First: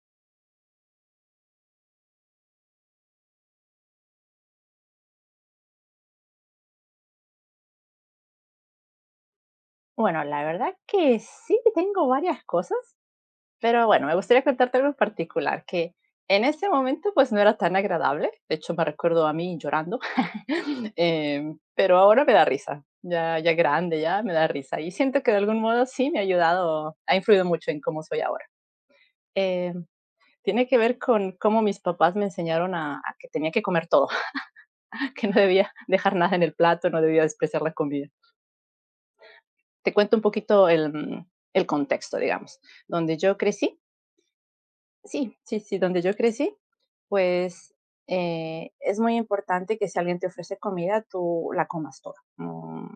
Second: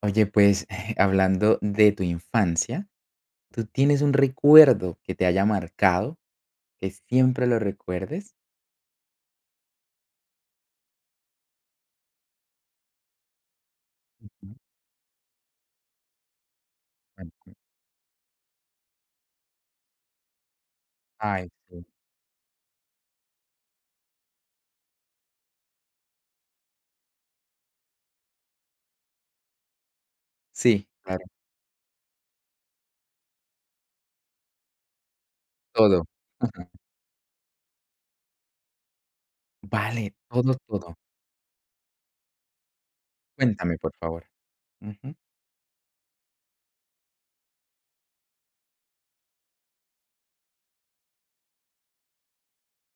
Oye, pues hablando de tu infancia, ¿tú tienes un recuerdo que te haya marcado, que siempre lo recuerdes? Bueno, la verdad que sí tengo varias cosas, pero bueno, me gustaría Ujú, contarte algo en particular que en ese momento pues no cuéntame. era tan agradable, de hecho me recuerdo a mí llorando, Ay, sí. pero ahora me da risa, ya, ya grande, ya me da risa y siento que de algún modo sí me ha ayudado, ha influido mucho en cómo soy ahora. Em, tiene que Sí, ver claro, con cómo mis papás me enseñaron a que tenía que comer todo, que no debía todo. dejar nada en el plato, no debía despreciar la comida. Te Vale, cuento un todo, poquito el, todo. mm, el contexto, digamos. Donde yo Cuéntame, crecí, por favor. Ujú, sí, sí, sí, donde yo crecí, pues es muy importante que si alguien te ofrece comida, tú la comas toda. Mm,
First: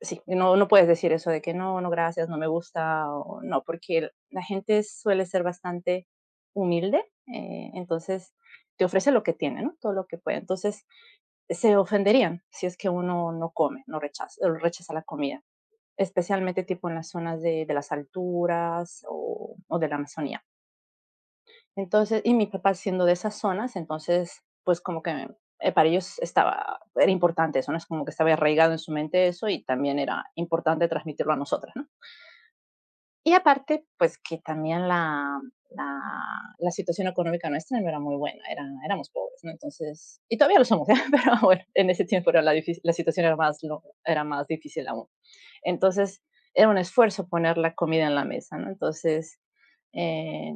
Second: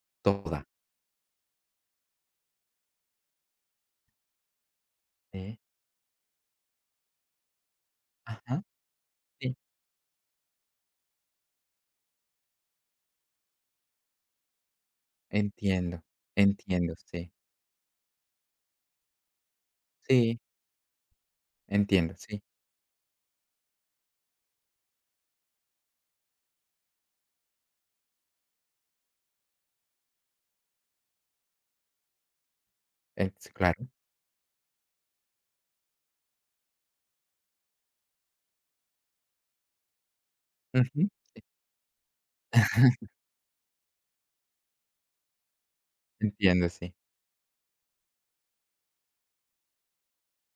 sí, no, toda. no puedes decir eso de que no, no, gracias, no me gusta, o no, porque la gente suele ser Sí. bastante humilde, entonces Ajá, te ofrece lo que sí, tiene, ¿no? Todo lo que puede. Entonces se ofenderían si es que uno no come, no rechaza, rechaza la comida entiendo, especialmente tipo entiendo, en las sí. zonas de las alturas o de la Sí, Amazonía. entiendo, Entonces, y sí, mi papá siendo de esas zonas, entonces, pues como que para ellos estaba, era importante eso, ¿no? Es como que estaba arraigado en su mente eso y también era importante transmitirlo a nosotras, ¿no? Y sí, aparte, claro. pues que también la, la situación económica nuestra no era muy buena, era, éramos pobres, ¿no? Entonces, y todavía lo somos, ¿eh? Ujú. Pero bueno, en ese tiempo era la, la situación era más, era más difícil aún. Entonces, Entiendo, era un sí, esfuerzo poner la comida en la mesa, ¿no? Entonces, eh,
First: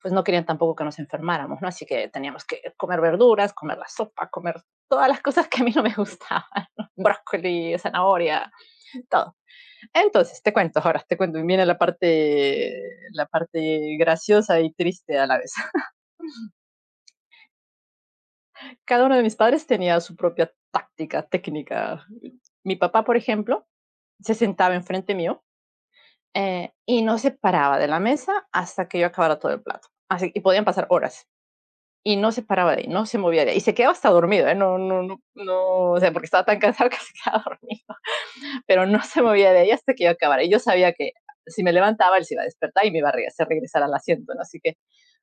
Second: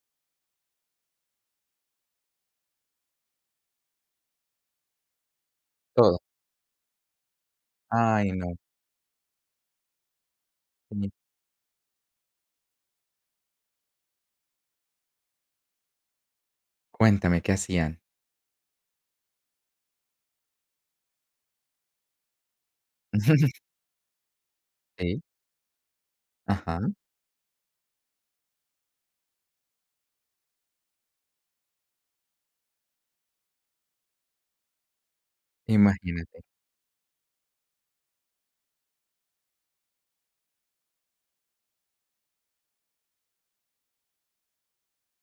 pues no querían tampoco que nos enfermáramos, ¿no? Así que teníamos que comer verduras, comer la sopa, comer todas las cosas que a mí no me todo. gustaban, brócoli, Ay, zanahoria, no, todo. Entonces, te cuento, ahora sí. te cuento, viene la parte graciosa y triste a la vez. Cuéntame, ¿qué hacían? Cada uno de mis padres tenía su propia táctica, técnica. Mi papá, por ejemplo, se sentaba enfrente Sí, mío, ajá, y no se paraba de la mesa hasta que yo acabara todo el plato. Así, y podían pasar horas. Y no se paraba de ahí, no se movía de ahí. Y se quedaba hasta dormido, ¿eh? No, no, no, no, o sea, porque imagínate. estaba tan cansado que se quedaba dormido. Pero no se movía de ahí hasta que yo acabara. Y yo sabía que si me levantaba, él se iba a despertar y me iba a hacer regresar al asiento, ¿no? Así que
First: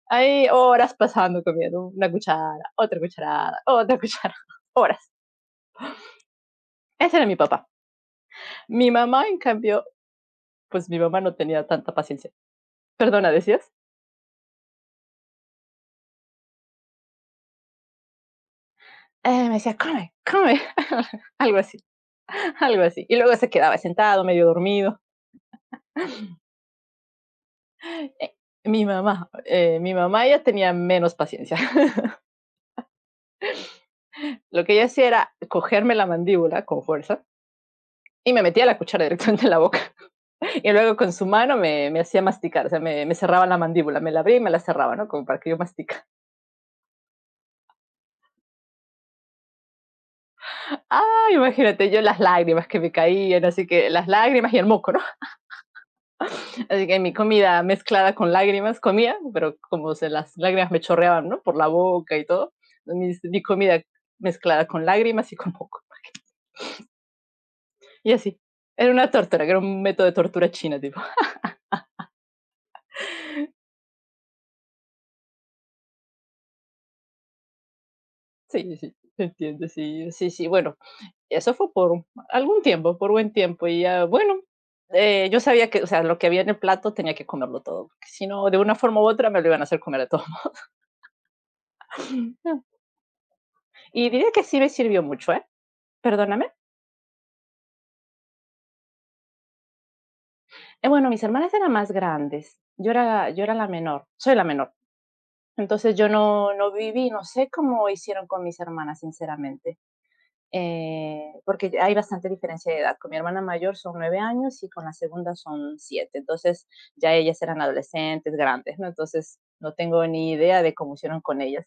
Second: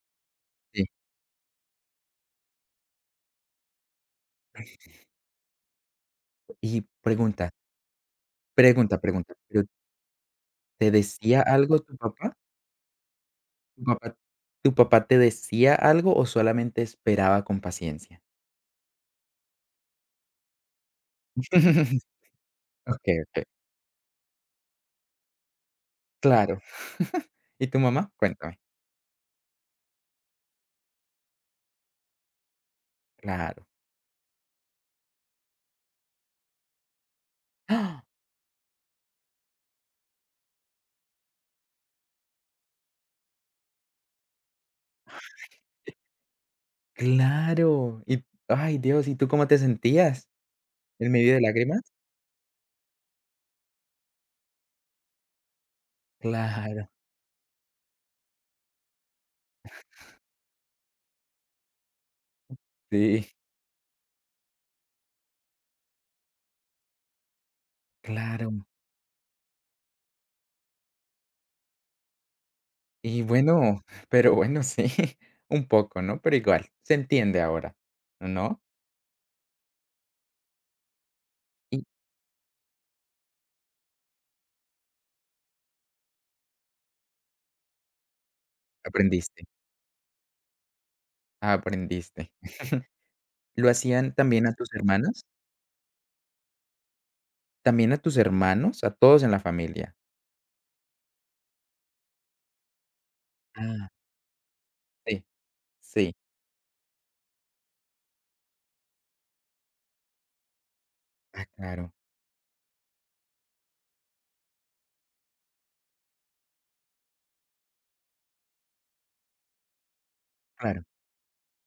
hay Sí. horas pasando comiendo una cuchara, otra cucharada, otra cucharada horas. Y Ese era mi pregunta, papá. Mi pregunta, mamá, pregunta, en ¿pero cambio, pues te mi mamá no decía tenía algo tanta tu paciencia. papá? Perdona, decías. ¿Tu papá tu papá te decía algo o solamente esperaba con paciencia? Me decía, come, come, algo así, algo así. Y Okey, luego okey, se quedaba sentado, medio dormido. claro. ¿Y tu mamá? Eh, Cuéntame. Mi mamá ya tenía menos paciencia. Claro. Lo que ella hacía era cogerme la mandíbula con fuerza ¡Ah! y me metía la cuchara directamente en la boca. Y luego con su mano me hacía masticar, o sea, me cerraba la mandíbula, me la abría y me la cerraba, ¿no? Como para que yo mastica. Claro. Y ay, Dios, ¿y tú cómo te sentías? ¿En Ah, medio de lágrimas? imagínate yo las lágrimas que me caían, así que las lágrimas y el moco, ¿no? Claro, Así que mi comida mezclada con lágrimas comía, pero como se las lágrimas me chorreaban, ¿no? Por la boca y todo. Mi, sí, mi comida mezclada con lágrimas y con moco. Y así. claro. Era una tortura, que era un método de tortura china, tipo. Y bueno, pero bueno, sí, un poco, ¿no? Pero igual, se entiende ahora, ¿no? Sí, sí, sí, entiendo, sí, sí, sí. Bueno, eso fue Y por algún tiempo, por buen tiempo, y ya, bueno, yo sabía que, o sea, lo que había en el plato tenía que comerlo todo, porque si no, de una forma u otra me aprendiste, lo iban a hacer comer de todo. aprendiste. Lo Y hacían diría que también a sí me tus sirvió hermanas, mucho, ¿eh? Perdóname. también a tus hermanos, a todos en la familia. Bueno, mis hermanas eran más grandes, yo era la Ah. menor, soy la menor. Sí, Entonces yo sí. no, no viví, no sé cómo hicieron con mis hermanas, sinceramente. Ah, Porque claro. hay bastante diferencia de edad. Con mi hermana mayor son 9 años y con la segunda son 7. Entonces ya ellas eran adolescentes, grandes, ¿no? Entonces no tengo ni idea de Claro, cómo hicieron con ellas.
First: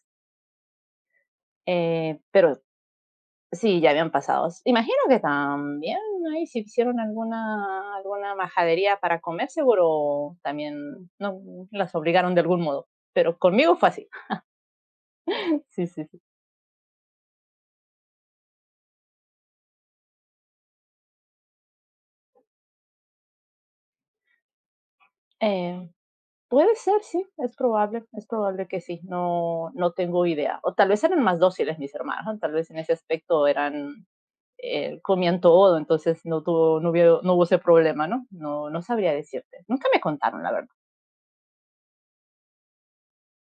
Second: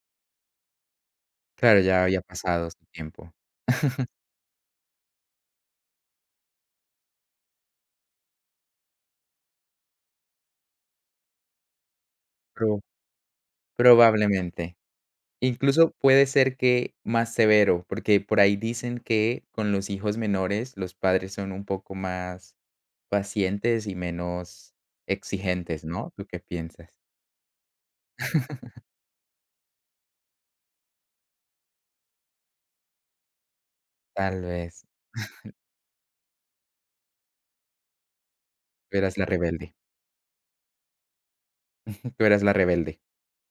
claro, ya había Pero pasado su tiempo. sí, ya habían pasado. Imagino que también ahí si hicieron alguna majadería para comer, seguro también no, las obligaron de algún Pro modo. Pero conmigo fue así. Probablemente. Sí, Incluso sí, sí. puede ser que más severo, porque por ahí dicen que con los hijos menores los padres son un poco más pacientes y menos exigentes, Eh, ¿no? ¿Tú qué puede piensas? ser, sí, es probable que sí, no, no tengo idea. O tal vez eran más dóciles mis hermanos, ¿no? Tal vez en ese aspecto eran, Tal vez, comían todo, entonces no hubo, no hubo ese problema, ¿no? No, no tú sabría eras la decirte. rebelde, Nunca me contaron, la verdad. tú eras la rebelde.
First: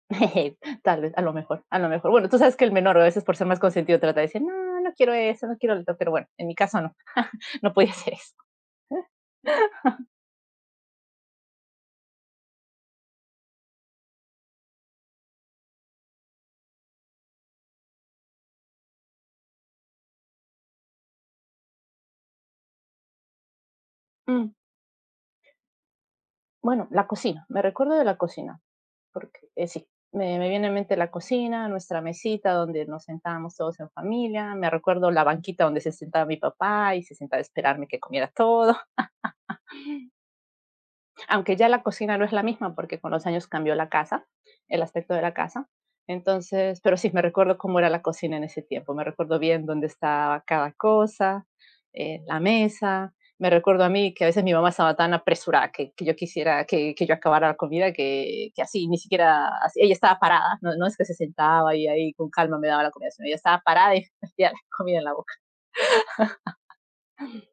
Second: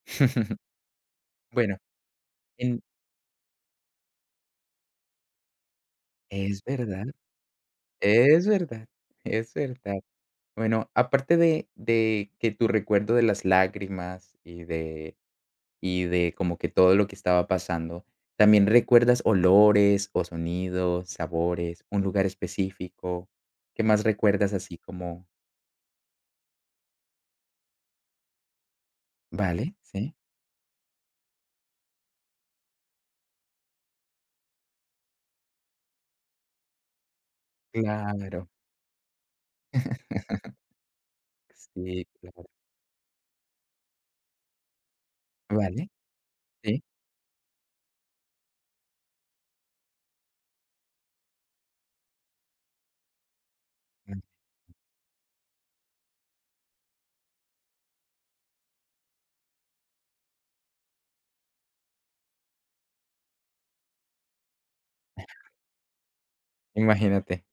Tal vez, a lo mejor, Bueno, a lo mejor. Bueno, tú sabes que el en menor a veces por ser más consentido trata de decir, no, no quiero eso, no quiero lo otro, pero bueno, en mi es caso no, verdad. no podía hacer eso. Es verdad, es verdad. Bueno, aparte de que tu recuerdo de las lágrimas y de como que todo lo que estaba pasando, ¿también recuerdas olores o sonidos, sabores, un lugar específico? ¿Qué más Mm, recuerdas así como? bueno, la cocina, me recuerdo de la cocina. Porque, Vale, sí, sí, me viene a mente la cocina, nuestra mesita donde nos sentábamos todos en familia, me recuerdo la banquita donde se sentaba mi papá y se sentaba a esperarme que comiera claro, todo, aunque ya la sí, cocina no es la claro, misma porque con los años cambió la casa, el aspecto de la casa. vale, Entonces, sí, pero sí, me recuerdo cómo era la cocina en ese tiempo, me recuerdo bien dónde estaba cada cosa, la mesa, me recuerdo a mí mm, que a veces mi mamá estaba tan apresurada que yo quisiera yo acabara la comida que así, ni siquiera, así, ella estaba parada, no, no, es que se sentaba y ahí con calma me daba la comida, sino ella estaba parada y me metía la comida en la boca. imagínate,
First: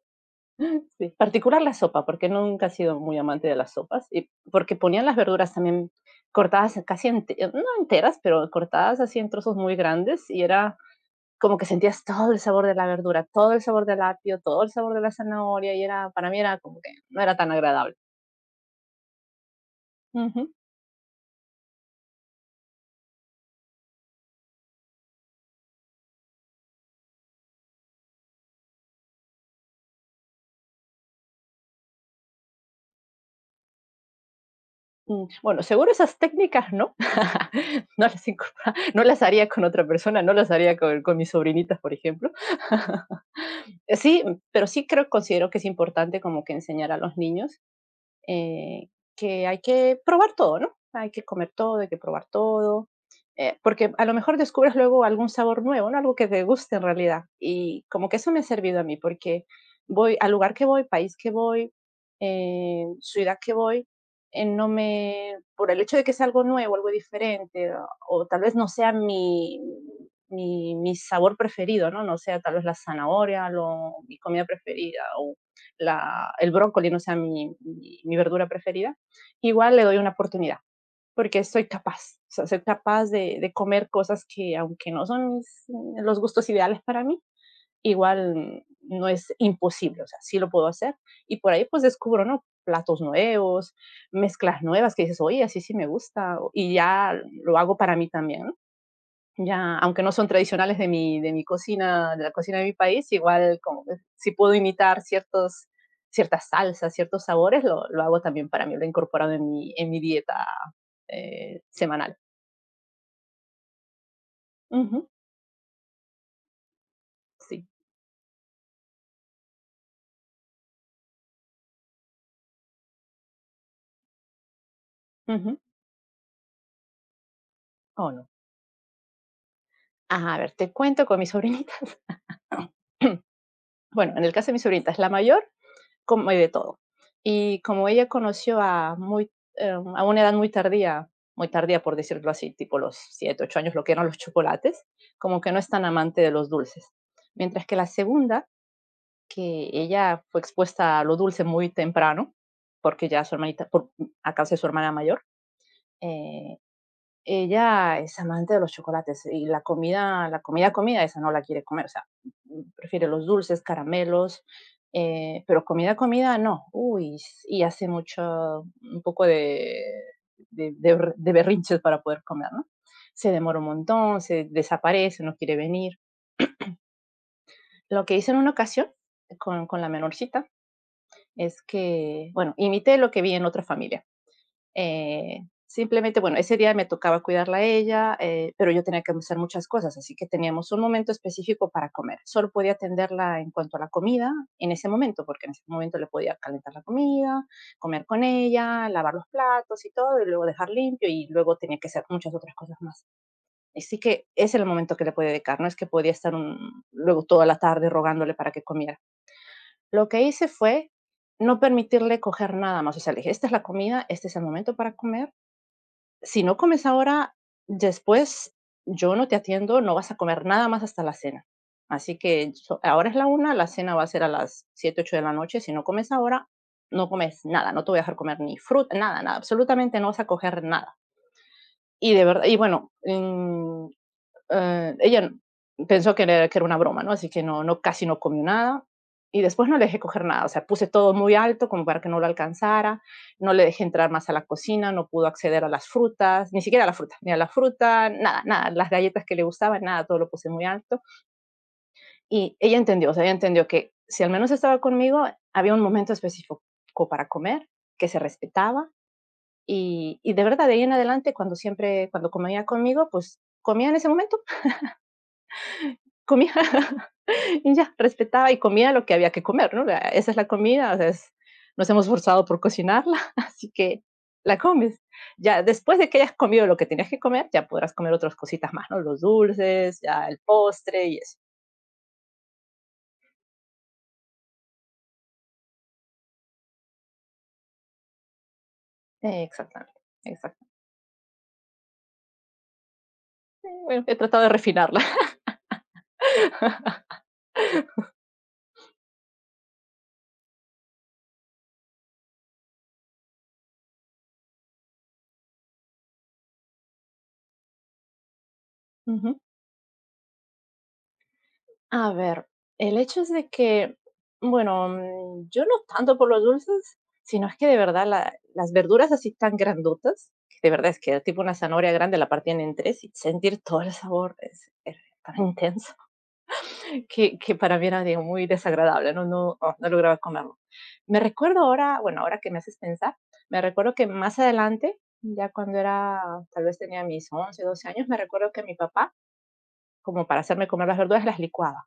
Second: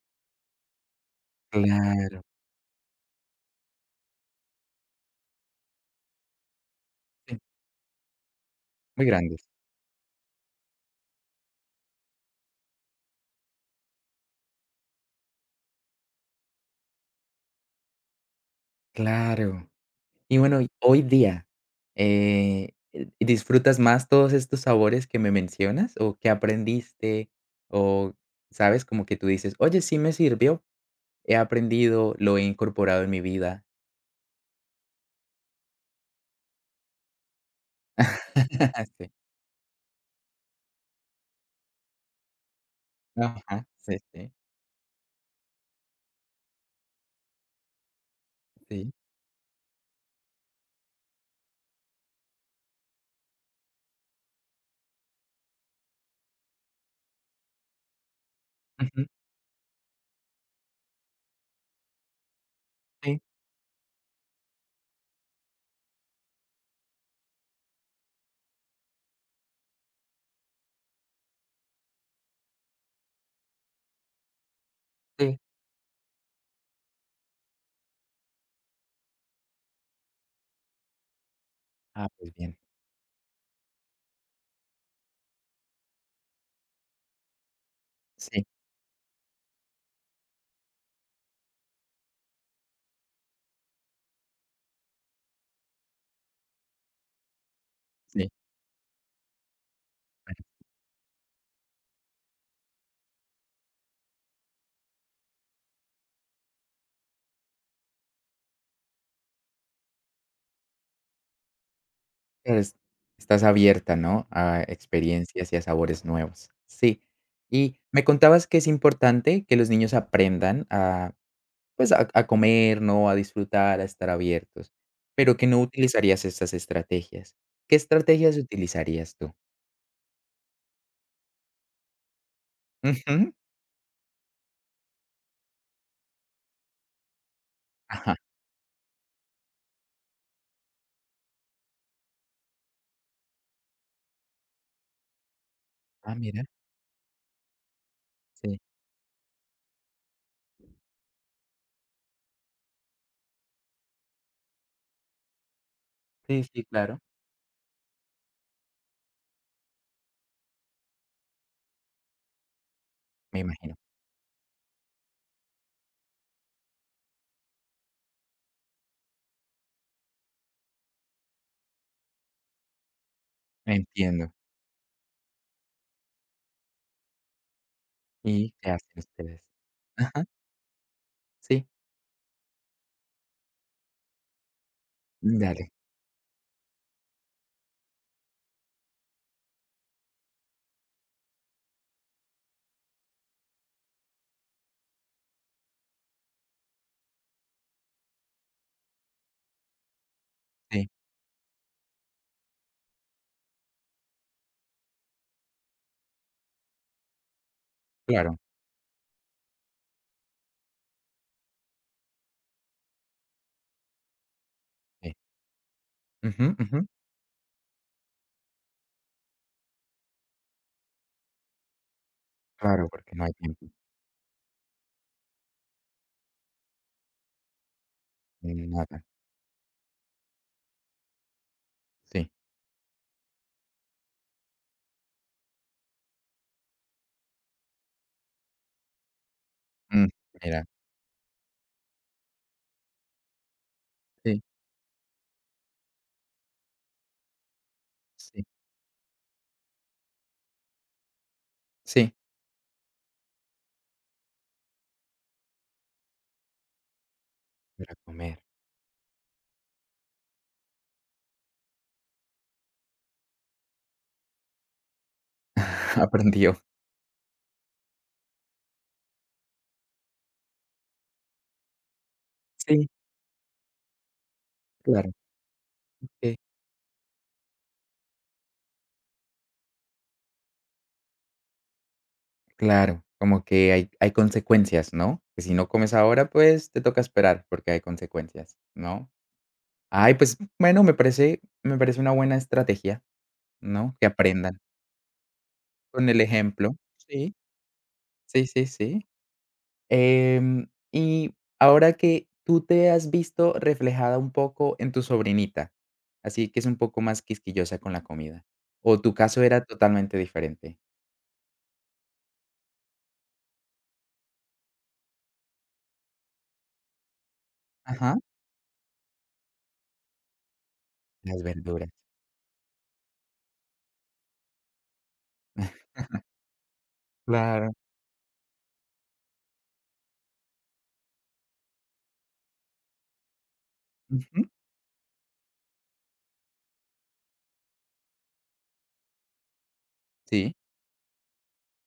Sí, particular la sopa, claro, porque nunca he sido muy amante de las sopas y porque ponían las verduras también cortadas sí, no enteras, pero cortadas muy así en grandes, trozos muy grandes y era como que sentías todo el sabor de la verdura, todo el sabor del apio, todo el sabor de la zanahoria y era para mí era como que no era tan agradable. claro. Y bueno, y hoy día, ¿disfrutas más todos estos sabores que me mencionas? ¿O qué aprendiste? O, ¿sabes? Como que tú dices, oye, sí me sirvió, he aprendido, lo he incorporado en mi vida. Mm, bueno, seguro esas técnicas no. No las incorpora no Sí. las haría con otra persona, no las haría con mis sobrinitas, por ejemplo. Ajá. Sí, Sí, sí, pero sí creo considero que es importante como que enseñar a los niños, eh, sí. que hay que probar todo, ¿no? Hay que comer todo, hay que probar todo, porque a lo mejor descubres luego algún sabor nuevo, ¿no? Algo que te guste en realidad. Y como que eso me ha servido a mí, Ujú. porque voy al lugar que voy, país que voy, Sí, ciudad que voy, no me, por el hecho de que sea algo nuevo, algo diferente, o tal vez no sea mi sabor preferido, ¿no? No sea tal vez la zanahoria, mi comida preferida, o sí. la, el brócoli no sea mi verdura preferida, igual le doy una oportunidad, porque soy Ah, capaz, o pues sea, bien. soy capaz de comer cosas que aunque no son mis, los gustos ideales para mí, Sí, igual no es imposible, o sea, sí lo puedo hacer. Y por ahí pues descubro, ¿no? Platos nuevos, mezclas nuevas que dices, oye, así sí me gusta, y ya lo hago para mí sí. también, ¿no? Ya, aunque no son Bueno, tradicionales de mi cocina, de la cocina de mi país, igual como que si puedo imitar ciertos ciertas salsas, ciertos sabores, lo hago también para mí, lo he incorporado en mi dieta, semanal. eres estás abierta, ¿no? A Ujú, experiencias y a sabores nuevos. Sí. sí, Y me contabas que es importante que los niños aprendan a pues, a comer, ¿no? A disfrutar, a estar abiertos, pero que ujú, no utilizarías estas estrategias. ¿Qué oh, no. estrategias utilizarías tú? Ah, a ver, te cuento con mis sobrinitas. Ujú. Bueno, en el caso de mis sobrinitas, la mayor como y de todo. Y como ella Ajá. conoció a muy a una edad muy tardía por decirlo así, tipo los 7 u 8 años, lo que eran los chocolates, como que no es tan Ah, amante de mira. los dulces. Mientras que la segunda, Sí. que ella fue expuesta a lo dulce muy temprano, porque ya su hermanita, por a causa de su hermana mayor, Sí, eh sí, claro. ella es amante de los chocolates y la comida comida, esa no la quiere comer, o sea, mm, prefiere los Me dulces, imagino. caramelos, pero comida, comida no. Uy, y hace mucho un poco de berrinches para poder comer, ¿no? Se demora un montón, Entiendo. se desaparece, no quiere venir. Lo que hice en una ¿Y qué hacen ocasión ustedes? con la Ajá. menorcita es Sí. que, bueno, imité lo que vi en otra familia. Eh, Dale. simplemente, bueno, ese día me tocaba cuidarla a ella, pero yo tenía que hacer muchas cosas, así que teníamos un momento específico para comer. Solo podía atenderla en cuanto a la comida en ese momento, porque en ese momento le podía calentar la comida, comer con ella, lavar los platos y todo, y luego dejar Sí, limpio, y luego tenía que hacer muchas otras cosas más. Así que ese era el momento que le podía dedicar, no es que podía estar luego toda la tarde rogándole claro. para que comiera. Lo que hice fue no permitirle coger nada más, o sea, le dije, esta es la comida, este es el momento para Sí. comer si Ujú, no ujú. comes ahora, después yo no te atiendo, no vas a comer nada más hasta la cena. Así que Claro, ahora porque es no la hay una, tiempo. la cena va a ser a las 7, 8 de la noche. Si no comes ahora, no comes nada, no te voy a dejar comer ni fruta, Nada. nada, nada, absolutamente no vas a coger nada. Y de Sí. verdad, y bueno, eh, ella n- pensó que era una broma, ¿no? Así que no casi no comió nada y después no le dejé Mm, coger nada, o mira. sea, puse todo muy alto como para que no lo alcanzara, no le dejé entrar más a Sí, la cocina, no pudo acceder a las frutas, ni siquiera a la fruta, ni a la fruta, nada, sí, nada, las galletas que le gustaban, nada, todo lo puse muy alto sí, y ella entendió, o sea, ella entendió que si al menos estaba conmigo, había un momento específico para comer, para que se comer. respetaba y de verdad, de ahí en adelante, cuando siempre cuando comía conmigo, pues comía en ese momento, comía. Aprendió. Y ya, respetaba y comía lo que había que comer, ¿no? Esa es la comida, o sea, nos hemos forzado por Sí, cocinarla, así que la comes. claro. Ya, después de que hayas comido lo que tenías que comer, ya podrás comer otras cositas más, ¿no? Los dulces, ya el postre y eso. Claro, como que hay consecuencias, ¿no? Que si no comes ahora, pues, te toca esperar porque hay consecuencias, ¿no? Exactamente, Ay, pues, exactamente. bueno, me parece una buena estrategia, ¿no? Bueno, Que he tratado de aprendan refinarla. con el ejemplo. Sí, sí, sí, sí. Y ahora que tú te has visto reflejada un poco en tu sobrinita, así que es un poco más quisquillosa con la comida, ¿o tu Ujú. caso era totalmente diferente? A ver, el hecho es de que, bueno, yo no tanto por los dulces, sino es que de verdad Ajá, las verduras así tan grandotas, que de verdad es que tipo las una verduras. zanahoria grande la partían en tres y sentir todo el sabor es tan intenso que Claro. para mí muy desagradable, no, no, oh, no lograba comerlo. Me recuerdo ahora, bueno, ahora que me haces pensar, me recuerdo que más Ujú, adelante, ya cuando era, tal vez tenía mis 11, 12 años, me recuerdo que mi papá, como para sí. hacerme comer las verduras, las licuaba.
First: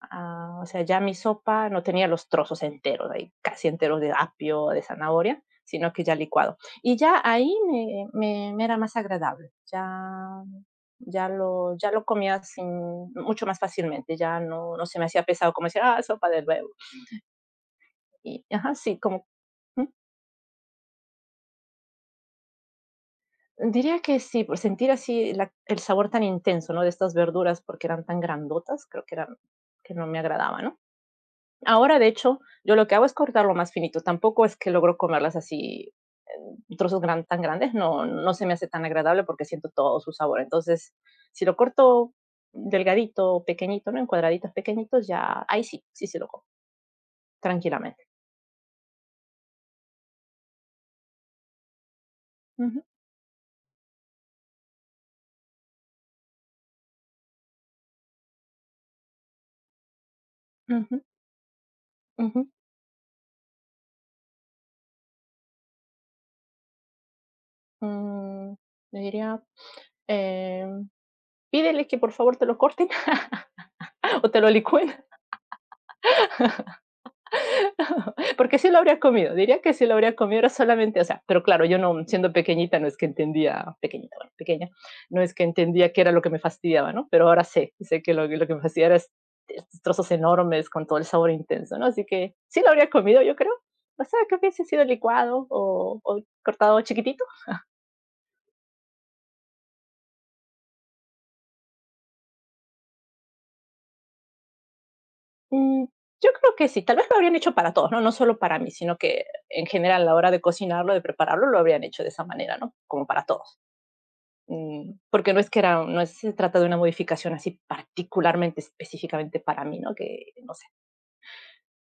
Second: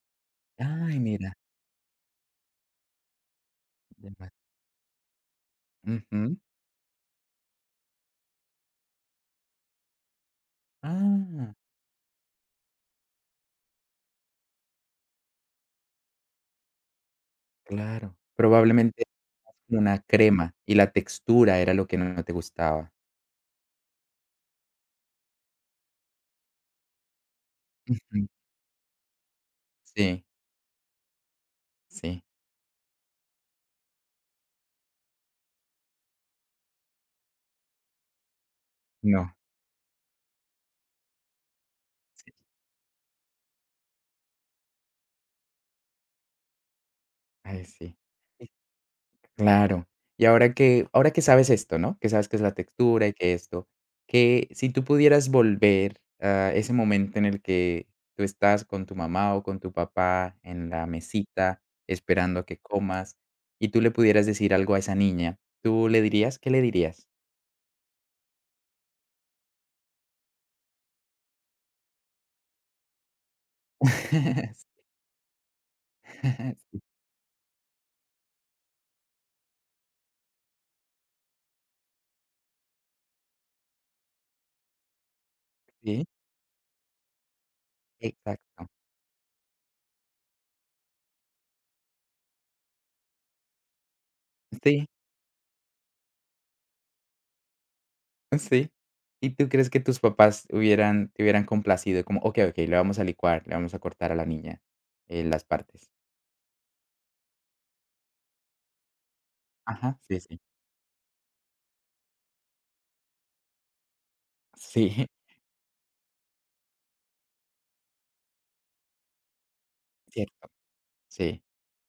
Ah, o sea, Ay, ya mi mira. sopa no tenía los trozos enteros, ahí casi enteros de Dema apio, de zanahoria, sino que ya ujú. licuado. Y ya ahí me era más agradable, ya, ya, Ah, lo, ya lo comía sin, mucho más fácilmente, ya no, no se me hacía pesado como decir, ah, sopa de huevo. claro. Y ajá, sí, Probablemente como... más como ¿Mm? una crema, y la textura era lo que no te gustaba. Diría que sí, por sentir así el sabor tan intenso, ¿no? De estas verduras, porque eran tan Ujú. grandotas, creo que eran, que no me Sí, agradaba, ¿no? Ahora, de sí, hecho, yo lo que hago es cortarlo más finito. Tampoco es que logro comerlas así en trozos tan grandes, no, no se me hace tan agradable no, porque siento todo su sabor. Entonces, si lo corto sí, delgadito, pequeñito, ¿no? En cuadraditos pequeñitos, ya ahí sí, sí se lo como, ay, sí. tranquilamente. Y claro. Y ahora que sabes esto, ¿no? Que sabes que es la Ujú, textura y que esto, que si tú pudieras volver a ese momento en el que tú estás con tu mamá o con tu papá en la ujú, mesita esperando a ujú. que comas, y tú le pudieras decir algo a esa niña, ¿tú le dirías? ¿Qué le dirías? Mm, le diría, em, pídele que por favor te lo corten o te lo licúen. Porque sí lo habría comido, diría que sí lo habría comido, era solamente, o sea, pero claro, yo no, siendo pequeñita, no es que entendía, pequeñita, bueno, pequeña, no es que entendía qué Sí, era lo que me fastidiaba, ¿no? Pero ahora sé, que lo que me exacto. fastidiaba era estos trozos enormes con todo el sabor intenso, ¿no? Así que sí lo habría comido, yo creo. O sea, que hubiese sido Sí, licuado o cortado chiquitito. sí. ¿Y tú crees que tus papás hubieran te hubieran complacido? Como, okey, okey, le vamos a licuar, le vamos a cortar a la niña, las Mm, partes. yo creo que sí, tal vez lo habrían hecho para todos, ¿no? No solo para mí, sino que en Ajá, general a la sí, hora sí. de cocinarlo, de prepararlo, lo habrían hecho de esa manera, ¿no? Como para todos. Sí, Porque no es se trata de una modificación así particularmente, específicamente para mí, ¿no? Que, cierto. no sé. Sí,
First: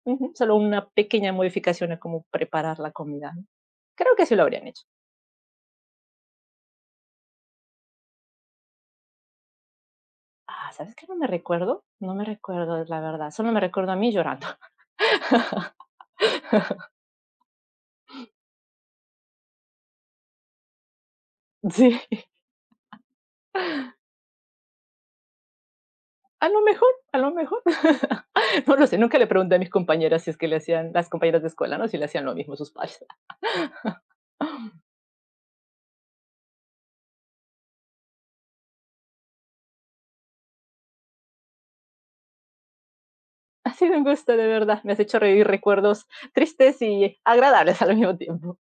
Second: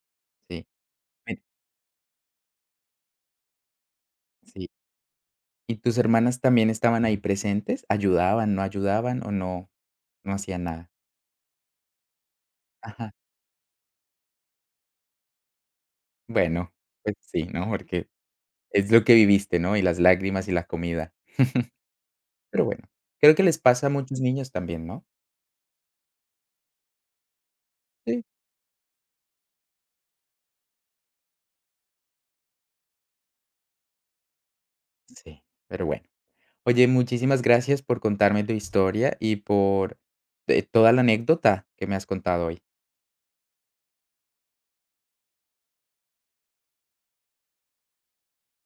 Ujú, solo sí. una pequeña Bueno, modificación a cómo preparar la comida, ¿no? Creo que sí lo habrían sí. hecho. ¿Y tus hermanas también estaban ahí presentes? ¿Ayudaban, no ayudaban o no hacían Ah, nada? ¿sabes qué? No me recuerdo, no me recuerdo, la Ajá. verdad. Solo me recuerdo a mí llorando. Bueno, pues sí, ¿no? Porque es lo que viviste, ¿no? Y las lágrimas y la comida. Sí, Pero bueno, creo que les pasa a muchos niños también, ¿no? a lo mejor, a lo mejor. Sí. No lo sé, nunca le pregunté a mis compañeras si es que le hacían las compañeras de escuela, ¿no? Si le hacían lo mismo a sus padres. Sí, pero bueno. Oye, muchísimas gracias por contarme tu historia y por, toda la anécdota que me has contado hoy. Ha sido un gusto, de verdad. Me has hecho revivir recuerdos tristes y agradables al mismo tiempo.